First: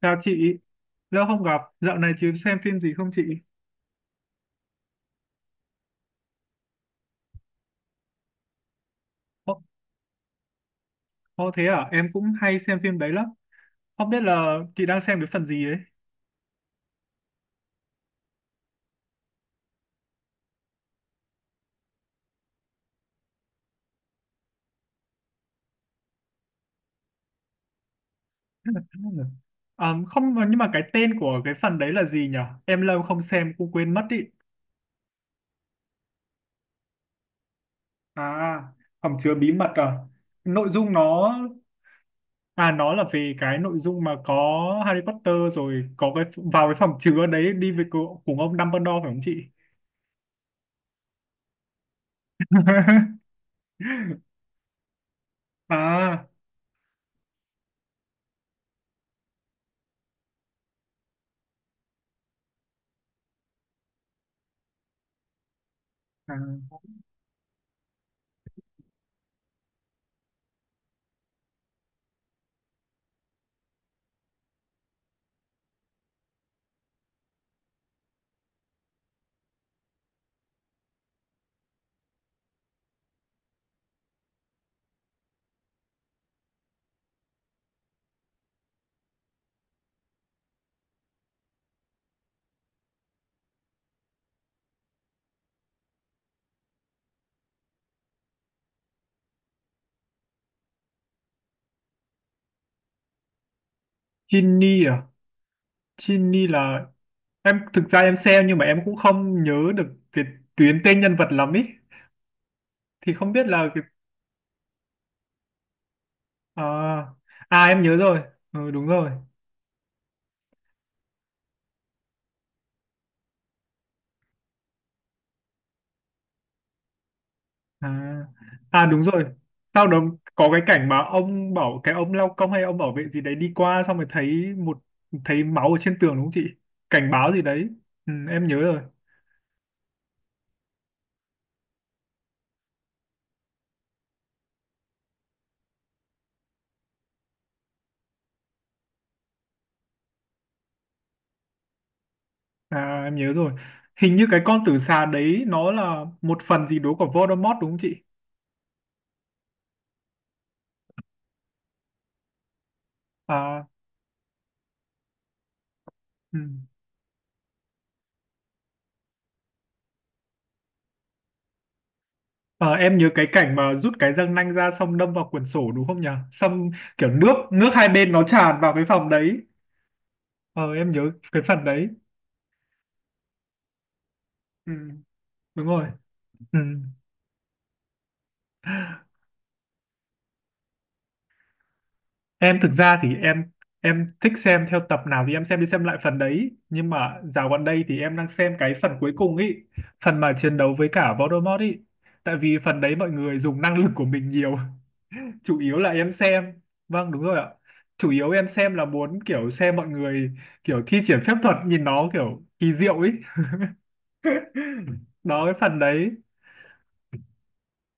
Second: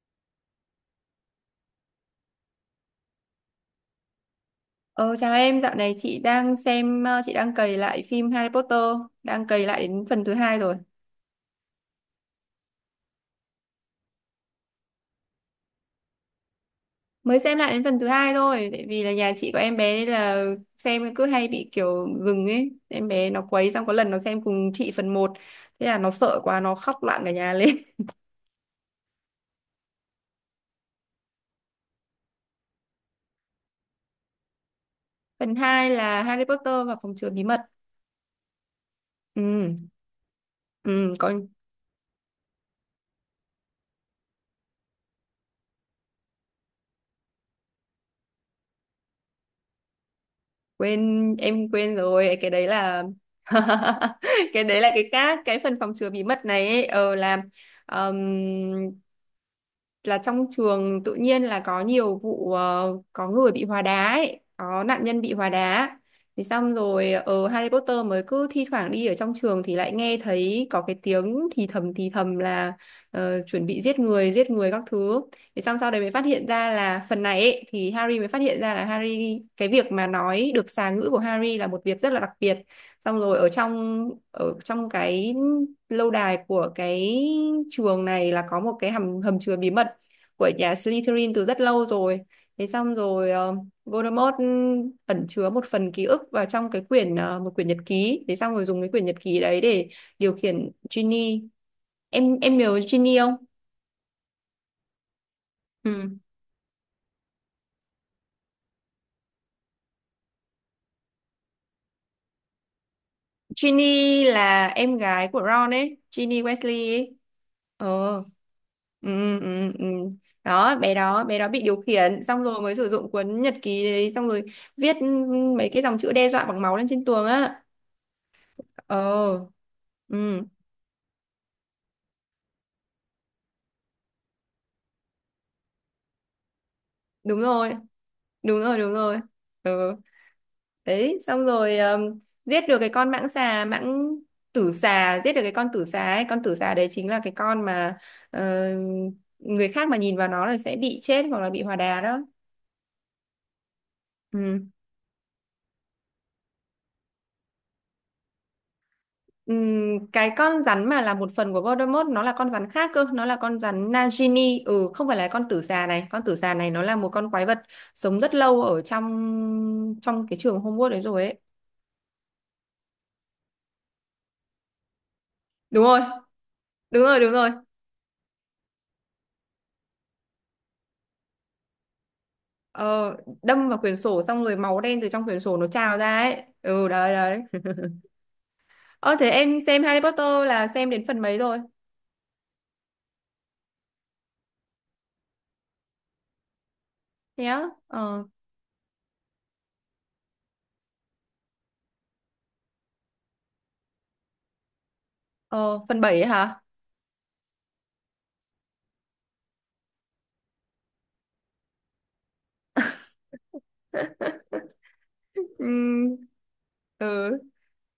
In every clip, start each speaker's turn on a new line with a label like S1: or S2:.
S1: Chào chị, lâu không gặp, dạo này chị xem phim gì không chị?
S2: Ờ, Chào em, dạo này chị đang xem, chị đang cày lại phim Harry Potter, đang
S1: Ô,
S2: cày lại đến phần thứ hai rồi.
S1: thế à, em cũng hay xem phim đấy lắm. Không biết là chị đang xem cái phần gì ấy.
S2: Mới xem lại đến phần thứ hai thôi, tại vì là nhà chị có em bé nên là xem cứ hay bị kiểu dừng ấy. Em bé nó quấy xong có lần nó xem cùng chị phần một, thế là nó sợ quá, nó khóc loạn cả nhà lên.
S1: À, không, nhưng mà cái tên của cái phần đấy là gì nhỉ? Em lâu không xem cũng quên mất ý.
S2: Phần 2 là Harry Potter và phòng chứa bí mật.
S1: À, hầm chứa
S2: Ừ,
S1: bí mật à? Nội dung
S2: ừ,
S1: nó, À nó là về cái nội dung mà có Harry Potter rồi có cái vào cái phòng chứa đấy đi với cùng ông Dumbledore phải không chị?
S2: em quên rồi, cái đấy là cái đấy là cái khác, cái phần phòng chứa bí
S1: À,
S2: mật này ấy, là Ờm, là trong trường tự nhiên là có nhiều vụ có người bị hóa đá ấy, có nạn nhân bị hóa đá.
S1: à,
S2: Thì xong rồi ở Harry Potter mới cứ thi thoảng đi ở trong trường thì lại nghe thấy có cái tiếng thì thầm là chuẩn bị giết người các thứ. Thì xong sau đấy mới phát hiện ra là phần này ấy, thì Harry mới phát hiện ra là Harry cái việc mà nói được xà ngữ của Harry là một việc rất là đặc biệt. Xong rồi ở trong cái lâu đài của cái trường này là có một cái hầm hầm chứa bí mật của nhà Slytherin từ rất lâu rồi. Thế xong rồi Voldemort ẩn chứa một phần ký ức vào trong một quyển nhật ký. Thế xong rồi dùng cái quyển nhật ký đấy để điều khiển Ginny. Em nhớ Ginny không?
S1: Ginny à?
S2: Ừ.
S1: Ginny là, em thực ra em xem nhưng mà em cũng không nhớ được cái tuyến tên nhân vật lắm ý, thì không biết là cái...
S2: Ginny là em gái của Ron ấy, Ginny Weasley
S1: À,
S2: ấy.
S1: à em
S2: Ờ.
S1: nhớ rồi. Ừ, đúng rồi.
S2: Ừ, ừ, ừ. Đó, bé đó bị điều khiển xong rồi mới sử dụng cuốn nhật ký đấy xong rồi viết mấy cái dòng chữ đe dọa bằng máu lên trên tường á.
S1: À, à đúng rồi.
S2: Ờ.
S1: Sau đó
S2: Ừ.
S1: có cái cảnh mà ông bảo cái ông lao công hay ông bảo vệ gì đấy đi qua xong rồi thấy một, thấy máu ở trên tường đúng không chị, cảnh báo
S2: Đúng
S1: gì đấy.
S2: rồi,
S1: Ừ, em nhớ
S2: đúng rồi,
S1: rồi.
S2: đúng rồi. Ừ. Đấy xong rồi giết được cái con mãng xà mãng tử xà giết được cái con tử xà ấy, con tử xà đấy chính là cái con mà ờ, người khác mà nhìn vào nó là sẽ bị chết hoặc là bị hòa đà đó.
S1: À, em nhớ rồi, hình như cái con
S2: Ừ.
S1: tử xà đấy nó là một phần gì đó của Voldemort đúng không chị?
S2: Cái con rắn mà là một phần của Voldemort nó là con rắn khác cơ, nó là con
S1: À,
S2: rắn Nagini, không phải là con tử xà này. Con tử
S1: ừ.
S2: xà này nó là một con quái vật sống rất lâu ở trong trong cái trường Hogwarts đấy rồi ấy.
S1: Ờ, em nhớ cái cảnh mà rút cái răng nanh ra xong đâm vào quyển sổ
S2: Đúng
S1: đúng không
S2: rồi,
S1: nhỉ? Xong
S2: đúng
S1: kiểu
S2: rồi, đúng
S1: nước
S2: rồi.
S1: nước hai bên nó tràn vào cái phòng đấy. Ờ, em nhớ cái phần đấy.
S2: Ờ, Đâm vào quyển sổ xong rồi
S1: Ừ,
S2: máu đen từ trong quyển sổ
S1: đúng
S2: nó
S1: rồi.
S2: trào ra ấy.
S1: Ừ.
S2: Ừ, đấy đấy. Ờ Thế em xem Harry Potter là xem đến phần mấy rồi?
S1: Em thực ra thì em thích xem theo tập nào thì em xem đi xem lại phần đấy. Nhưng mà
S2: Thế
S1: dạo gần
S2: á?
S1: đây thì em
S2: Ờ,
S1: đang xem cái phần cuối cùng ý. Phần mà chiến đấu với cả Voldemort ý. Tại vì phần đấy mọi người dùng năng lực của mình nhiều, chủ yếu
S2: ờ
S1: là
S2: Phần
S1: em
S2: 7 ấy
S1: xem.
S2: hả?
S1: Vâng đúng rồi ạ, chủ yếu em xem là muốn kiểu xem mọi người kiểu thi triển phép thuật nhìn nó kiểu kỳ diệu ấy. Đó cái phần đấy.
S2: Ừm, ừ.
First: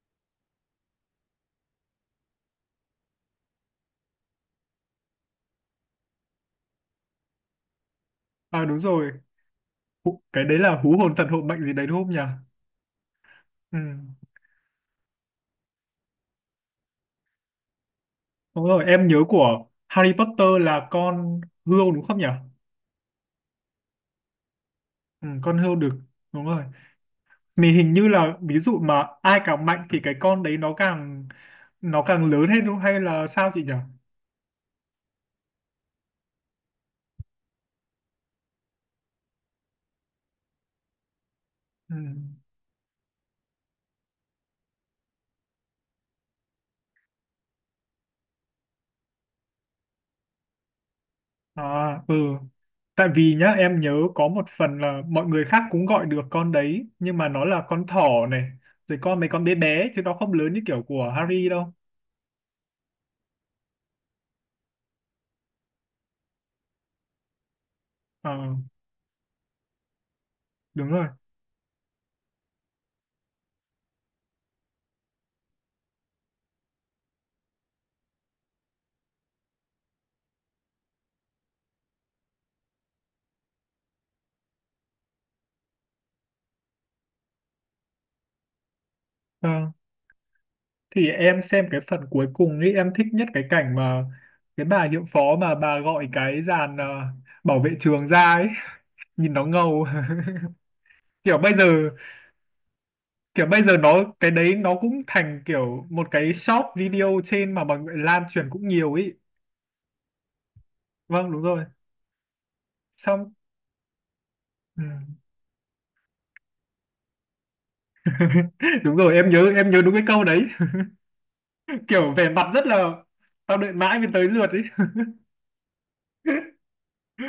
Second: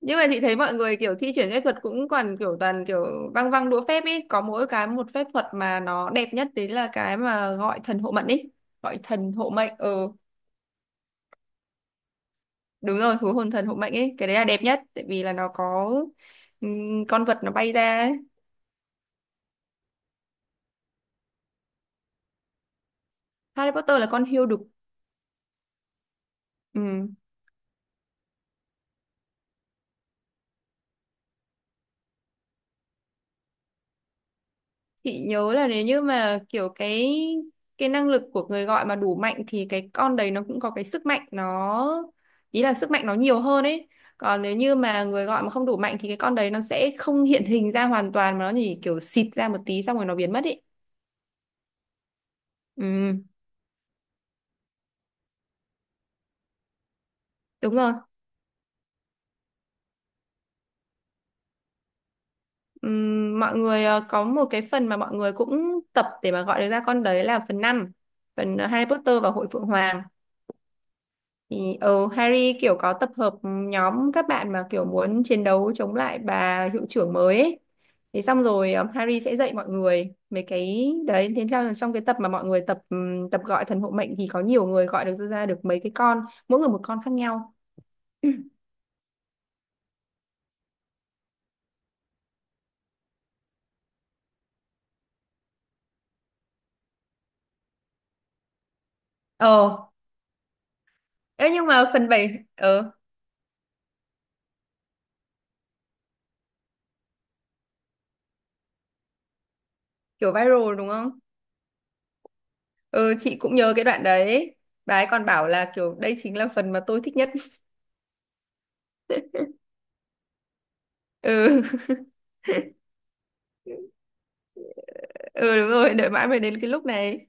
S2: Nhưng mà chị thấy mọi người kiểu thi chuyển phép thuật cũng còn kiểu toàn kiểu văng văng đũa phép ấy, có mỗi cái một phép thuật mà nó đẹp nhất đấy là cái mà gọi thần hộ mệnh ấy,
S1: À đúng
S2: gọi
S1: rồi.
S2: thần hộ mệnh. Ừ,
S1: Cái đấy là hú hồn thần hộ mệnh gì đấy đúng không nhỉ?
S2: đúng rồi, hú hồn thần hộ
S1: Ừ.
S2: mệnh ấy, cái đấy là đẹp nhất tại vì là nó có con vật nó bay ra ấy.
S1: Đúng rồi em nhớ của Harry Potter là con hươu đúng không nhỉ?
S2: Harry Potter là con hươu đực.
S1: Ừ, con hươu được, đúng rồi.
S2: Ừ.
S1: Mình hình như là ví dụ mà ai càng mạnh thì cái con đấy nó càng lớn hết hay là sao chị nhỉ?
S2: Chị nhớ là nếu như mà kiểu cái năng lực của người gọi mà đủ mạnh thì cái con đấy nó cũng có cái sức mạnh nó,
S1: Ừ.
S2: ý là sức mạnh nó nhiều hơn ấy. Còn nếu như mà người gọi mà không đủ mạnh thì cái con đấy nó sẽ không hiện hình ra hoàn toàn mà nó chỉ kiểu xịt ra một tí xong rồi nó biến mất ấy.
S1: À, ừ. Tại
S2: Ừ,
S1: vì nhá, em nhớ có một phần là mọi người khác cũng gọi được con đấy, nhưng mà nó là
S2: đúng
S1: con
S2: rồi.
S1: thỏ này, rồi mấy con bé bé, chứ nó không lớn như kiểu của Harry đâu.
S2: Mọi người có một cái phần mà mọi người cũng tập để mà gọi được ra con đấy là phần năm,
S1: Ờ,
S2: phần Harry Potter và Hội Phượng Hoàng.
S1: đúng rồi.
S2: Thì Harry kiểu có tập hợp nhóm các bạn mà kiểu muốn chiến đấu chống lại bà hiệu trưởng mới ấy. Thế xong rồi Harry sẽ dạy mọi người mấy cái đấy, thế theo trong cái tập mà mọi người tập tập gọi thần hộ mệnh thì có nhiều người gọi được ra được mấy cái con, mỗi người một con khác nhau.
S1: Ờ, thì em xem cái phần cuối cùng ấy, em thích nhất cái cảnh mà cái bà hiệu phó mà bà gọi cái dàn bảo vệ trường ra ấy, nhìn nó
S2: Ờ,
S1: ngầu. Kiểu bây giờ,
S2: nhưng mà phần 7 ờ
S1: Kiểu bây giờ cái đấy nó cũng thành kiểu một cái short video trên mà mọi người lan truyền cũng nhiều ấy.
S2: kiểu viral đúng không?
S1: Vâng, đúng rồi,
S2: Ừ,
S1: xong.
S2: chị cũng nhớ cái đoạn đấy.
S1: Ừ.
S2: Bà ấy còn bảo là kiểu đây chính là phần mà tôi thích nhất.
S1: Đúng rồi em nhớ đúng cái câu đấy.
S2: Ừ,
S1: Kiểu vẻ mặt rất là, tao đợi mãi mới tới lượt ấy.
S2: ừ đúng rồi, đợi mãi mới đến cái lúc này.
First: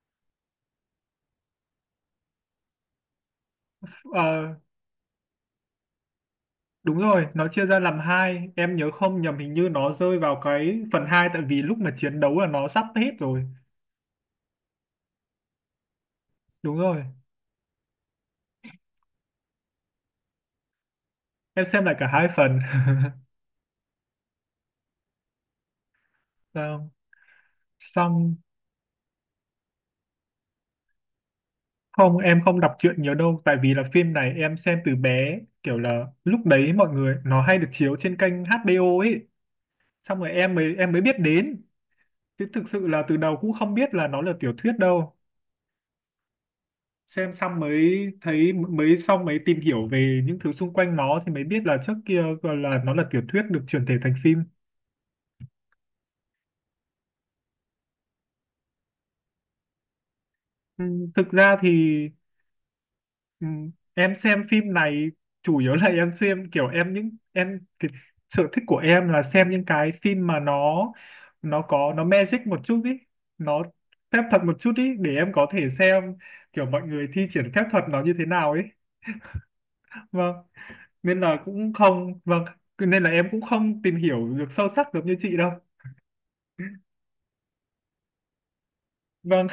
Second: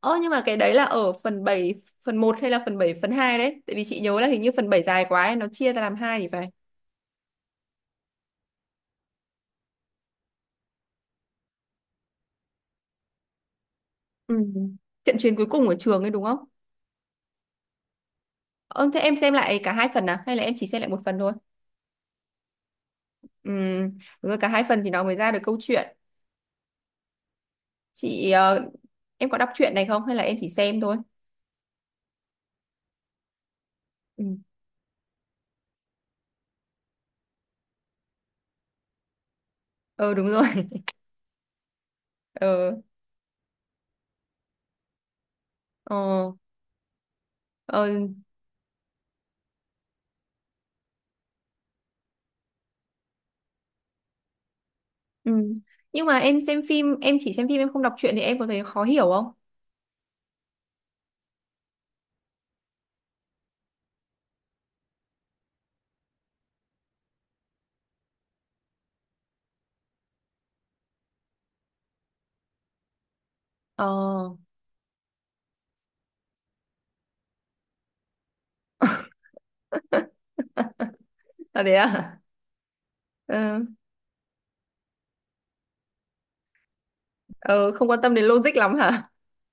S2: Ơ nhưng mà cái đấy là ở phần 7 phần một hay là phần 7 phần 2 đấy? Tại vì chị nhớ là hình
S1: Ờ,
S2: như phần 7 dài quá ấy, nó chia ra làm hai thì phải.
S1: đúng rồi nó chia ra làm hai, em nhớ không nhầm hình như nó rơi vào cái phần hai tại vì lúc mà chiến đấu là nó sắp hết rồi.
S2: Ừ. Trận chiến cuối cùng ở trường ấy đúng không?
S1: Đúng rồi
S2: Ơ thế em xem lại cả hai phần à? Hay là em chỉ xem lại một phần thôi?
S1: em xem lại cả hai phần.
S2: Ừ, đúng rồi, cả hai phần thì nó mới ra được câu chuyện.
S1: Sao?
S2: Chị,
S1: Xong
S2: ờ, em có đọc truyện này không? Hay là em chỉ xem thôi?
S1: không em không đọc truyện nhiều đâu tại vì là phim
S2: Ừ.
S1: này em xem từ bé kiểu là lúc đấy mọi người nó hay được chiếu trên kênh HBO ấy,
S2: Ờ
S1: xong
S2: đúng
S1: rồi
S2: rồi.
S1: em mới em mới biết đến. Chứ thực
S2: Ờ,
S1: sự là từ đầu cũng không biết là nó là tiểu thuyết đâu.
S2: ờ,
S1: Xem xong
S2: ờ.
S1: mới thấy mới xong mới tìm hiểu về những thứ xung quanh nó thì mới biết là trước kia gọi là nó là tiểu thuyết được chuyển thể thành phim.
S2: Ừ. Nhưng mà em xem phim, em chỉ xem phim, em không đọc truyện thì em có thấy khó hiểu không?
S1: Ừ, thực ra thì ừ, Em xem phim này chủ yếu là em xem kiểu em những em cái sở thích của em là xem những cái phim mà nó có nó magic một chút ý, nó phép
S2: Ờ,
S1: thuật một chút ý để em có thể xem kiểu mọi người thi triển phép thuật nó như thế nào ấy. Vâng. Nên là
S2: À
S1: cũng
S2: thế à?
S1: không, vâng, nên là em cũng
S2: Ừ.
S1: không tìm hiểu được sâu sắc được như chị đâu.
S2: Ờ, Không quan tâm đến logic lắm hả?
S1: Vâng.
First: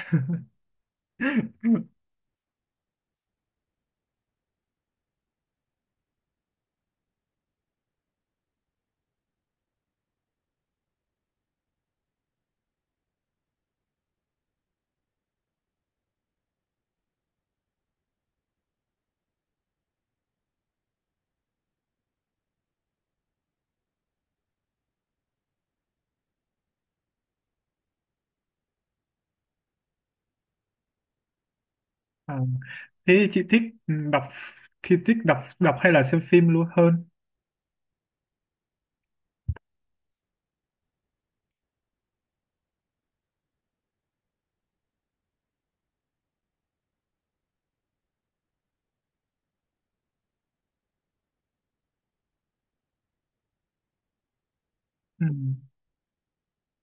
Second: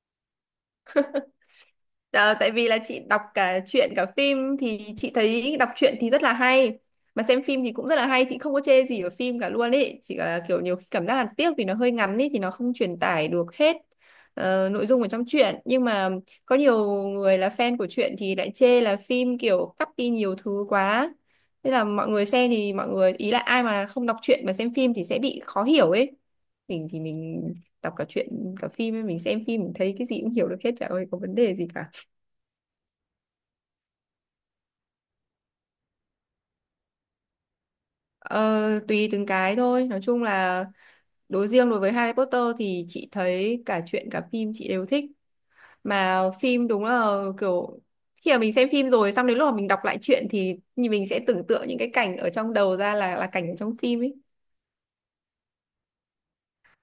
S2: Ờ, Tại vì là chị đọc cả truyện cả phim thì chị thấy đọc truyện thì rất là hay, mà xem phim thì cũng rất là hay, chị không có chê gì ở phim cả luôn ấy, chỉ là kiểu nhiều khi cảm giác là tiếc vì nó hơi ngắn ấy thì nó không truyền tải được hết nội dung ở trong truyện. Nhưng mà có nhiều người là fan của truyện thì lại chê là phim kiểu cắt đi nhiều thứ quá, thế là mọi người xem thì mọi người ý là ai mà không đọc truyện mà xem phim thì sẽ bị khó hiểu ấy. Mình thì mình đọc cả truyện cả phim ấy, mình xem phim mình thấy cái gì cũng hiểu được hết, chả có vấn đề gì cả.
S1: À, thế thì chị thích, ừ, đọc thì thích đọc đọc hay là xem phim luôn hơn?
S2: Ờ, Tùy từng cái thôi, nói chung là đối riêng đối với Harry Potter thì chị thấy cả truyện cả phim chị đều thích, mà phim đúng là kiểu khi mà mình xem phim rồi xong đến lúc mà mình đọc lại truyện thì như mình sẽ tưởng tượng những cái cảnh ở trong đầu ra là cảnh ở trong phim ấy.
S1: Ừ.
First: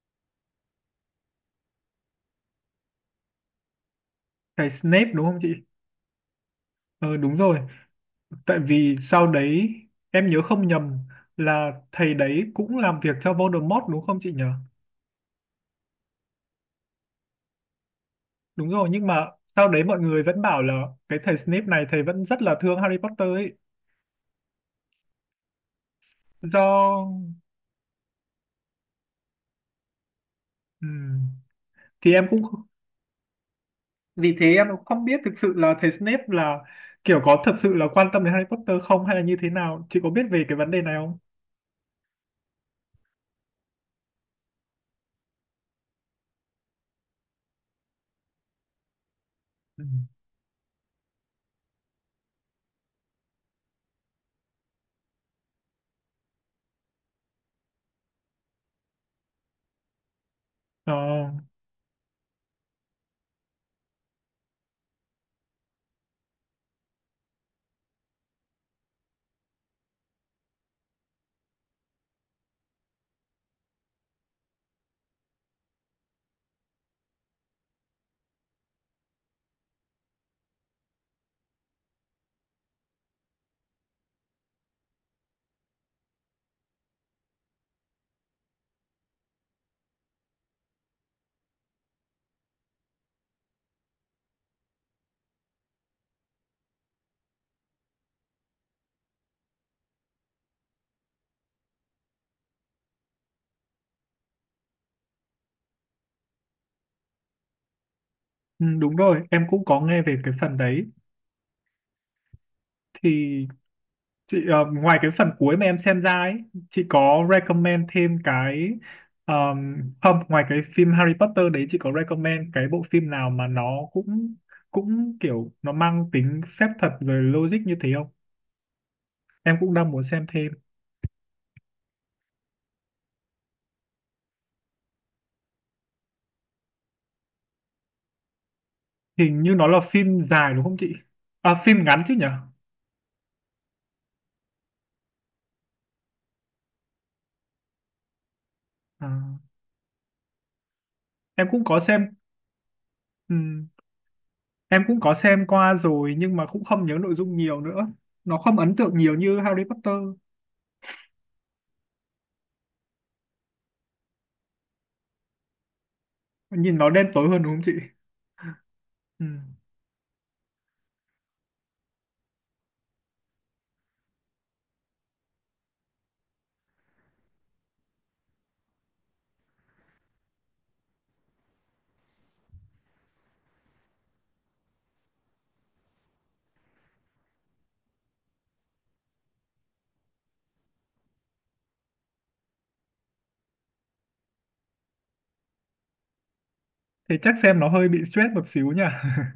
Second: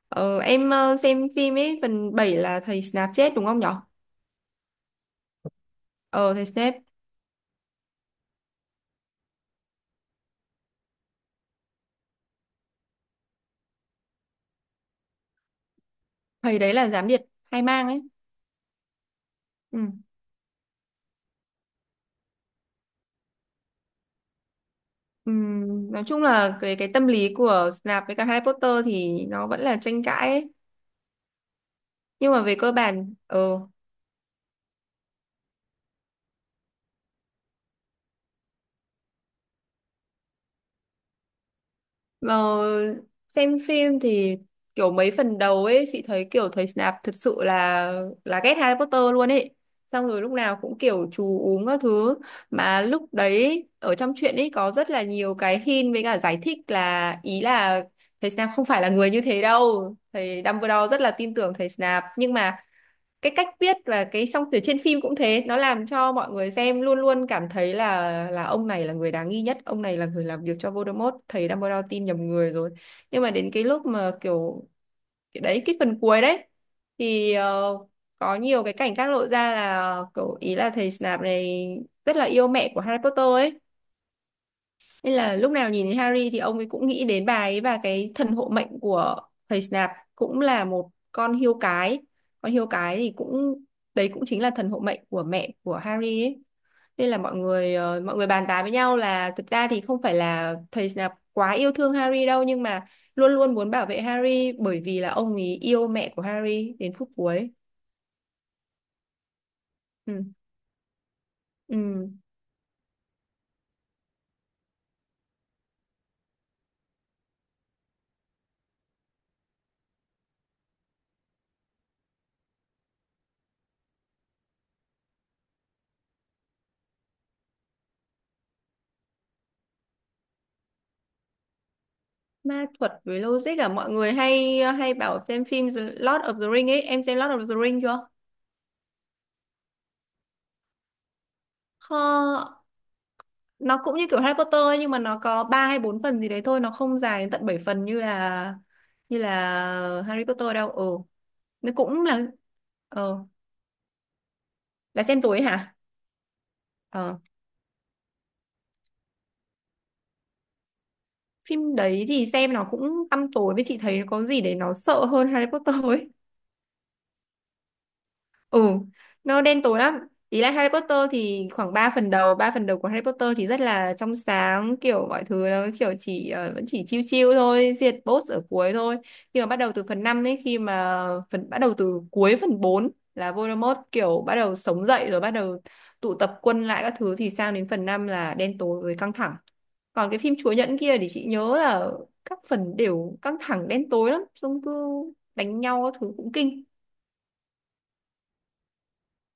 S2: Xem phim ấy phần 7 là thầy Snape chết đúng không nhở?
S1: Cái Snape đúng không chị?
S2: Ờ Thầy Snape,
S1: Ờ đúng rồi, tại vì sau đấy em nhớ không nhầm là thầy đấy cũng làm việc cho Voldemort đúng không chị nhỉ?
S2: thầy đấy là gián điệp hai mang ấy.
S1: Đúng rồi nhưng mà sau
S2: Ừ.
S1: đấy mọi người vẫn bảo là cái thầy Snape này thầy vẫn rất là thương Harry Potter ấy.
S2: Nói chung là cái tâm
S1: Do
S2: lý của Snape với cả Harry Potter thì nó vẫn là tranh cãi ấy.
S1: ừ. thì em
S2: Nhưng
S1: cũng
S2: mà về cơ bản
S1: Vì thế em cũng không biết thực sự là thầy Snape là kiểu có thật sự là quan tâm đến Harry Potter không hay là như thế nào, chị có biết về cái vấn đề này không?
S2: mà xem phim thì kiểu mấy phần đầu ấy chị thấy kiểu thầy Snape thật sự là ghét Harry Potter luôn ấy.
S1: Ừ.
S2: Xong rồi lúc nào cũng kiểu chú uống các thứ, mà lúc đấy ở trong truyện ấy có rất là nhiều cái hint với cả giải thích là, ý là thầy Snape không phải là người như thế đâu. Thầy Dumbledore
S1: Ờ,
S2: rất là tin tưởng thầy Snape, nhưng mà cái cách viết và cái song từ trên phim cũng thế nó làm cho mọi người xem luôn luôn cảm thấy là ông này là người đáng nghi nhất, ông này là người làm việc cho Voldemort, thầy Dumbledore tin nhầm người rồi. Nhưng mà đến cái lúc mà kiểu cái phần cuối đấy thì có nhiều cái cảnh khác lộ ra là kiểu ý là thầy Snape này rất là yêu mẹ của Harry Potter ấy, nên là lúc nào nhìn thấy Harry thì ông ấy cũng nghĩ đến bà ấy, và cái thần hộ mệnh của thầy Snap cũng là một con hươu cái. Con hươu cái thì cũng đấy cũng chính là thần hộ mệnh của mẹ của Harry ấy. Nên là mọi người bàn tán với nhau là thực ra thì không phải là thầy Snap quá yêu thương Harry đâu, nhưng mà luôn luôn muốn bảo vệ Harry bởi vì là ông ấy yêu mẹ của Harry đến phút cuối.
S1: ừ, đúng rồi, em cũng có nghe về
S2: Ừ.
S1: cái phần đấy.
S2: Ừ.
S1: Thì chị ngoài cái phần cuối mà em xem ra ấy, chị có recommend thêm cái không, ngoài cái phim Harry Potter đấy chị có recommend cái bộ phim nào mà nó cũng cũng kiểu nó mang tính phép thuật rồi logic như thế không? Em cũng đang muốn xem thêm.
S2: Ma thuật với logic à, mọi người hay hay bảo xem phim The Lord of the Ring ấy, em xem Lord of the Ring chưa?
S1: Hình như nó là phim dài đúng không chị? À, phim ngắn chứ nhỉ?
S2: Ho- nó cũng như kiểu Harry Potter ấy, nhưng mà nó có 3 hay 4 phần gì đấy thôi, nó không dài đến tận 7 phần như là
S1: À,
S2: như là Harry Potter đâu. Ừ,
S1: em cũng
S2: nó
S1: có
S2: cũng
S1: xem,
S2: là ờ
S1: ừm, em cũng
S2: là
S1: có
S2: xem rồi ấy
S1: xem qua
S2: hả?
S1: rồi nhưng mà cũng không nhớ nội
S2: ờ
S1: dung nhiều nữa. Nó không ấn tượng nhiều như Harry Potter.
S2: Phim đấy thì xem nó cũng tăm tối, với chị thấy có gì để nó sợ hơn Harry Potter ấy.
S1: Nhìn nó đen tối hơn đúng không chị?
S2: Ừ, nó
S1: Ừm.
S2: đen tối lắm. Ý là Harry Potter thì khoảng 3 phần đầu của Harry Potter thì rất là trong sáng, kiểu mọi thứ nó kiểu chỉ vẫn chỉ chill chill thôi, diệt boss ở cuối thôi. Nhưng mà bắt đầu từ phần 5 ấy, khi mà phần bắt đầu từ cuối phần 4 là Voldemort kiểu bắt đầu sống dậy rồi bắt đầu tụ tập quân lại các thứ thì sang đến phần 5 là đen tối với căng thẳng. Còn cái phim Chúa Nhẫn kia thì chị nhớ là các phần đều căng thẳng đen tối lắm, xong cứ đánh nhau các thứ cũng kinh.
S1: Thế chắc xem nó hơi bị stress một xíu nhỉ?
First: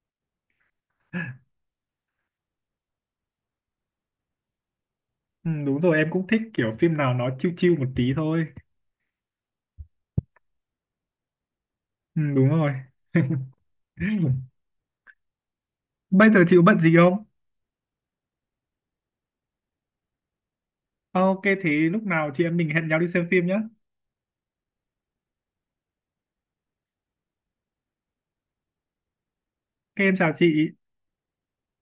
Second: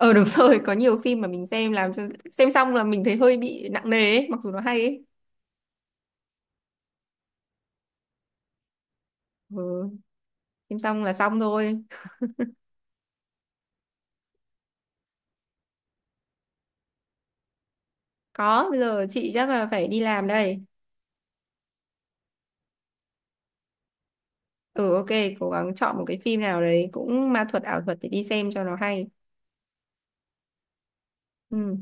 S2: Ờ đúng rồi, có nhiều phim mà mình xem làm cho xem xong là mình thấy hơi bị nặng nề ấy, mặc dù nó hay ấy.
S1: Đúng rồi, em cũng thích kiểu phim nào nó chill chill một tí thôi.
S2: Ừ, xem xong là xong thôi.
S1: Đúng rồi. Bây giờ chị có bận gì không?
S2: Có, bây giờ chị chắc là phải đi làm đây.
S1: Ok, thế lúc nào chị em mình hẹn nhau đi xem phim nhé. Ok,
S2: Ừ ok, cố gắng chọn một cái phim nào đấy cũng ma thuật ảo thuật để đi xem cho nó hay.
S1: em chào chị.
S2: Ừ.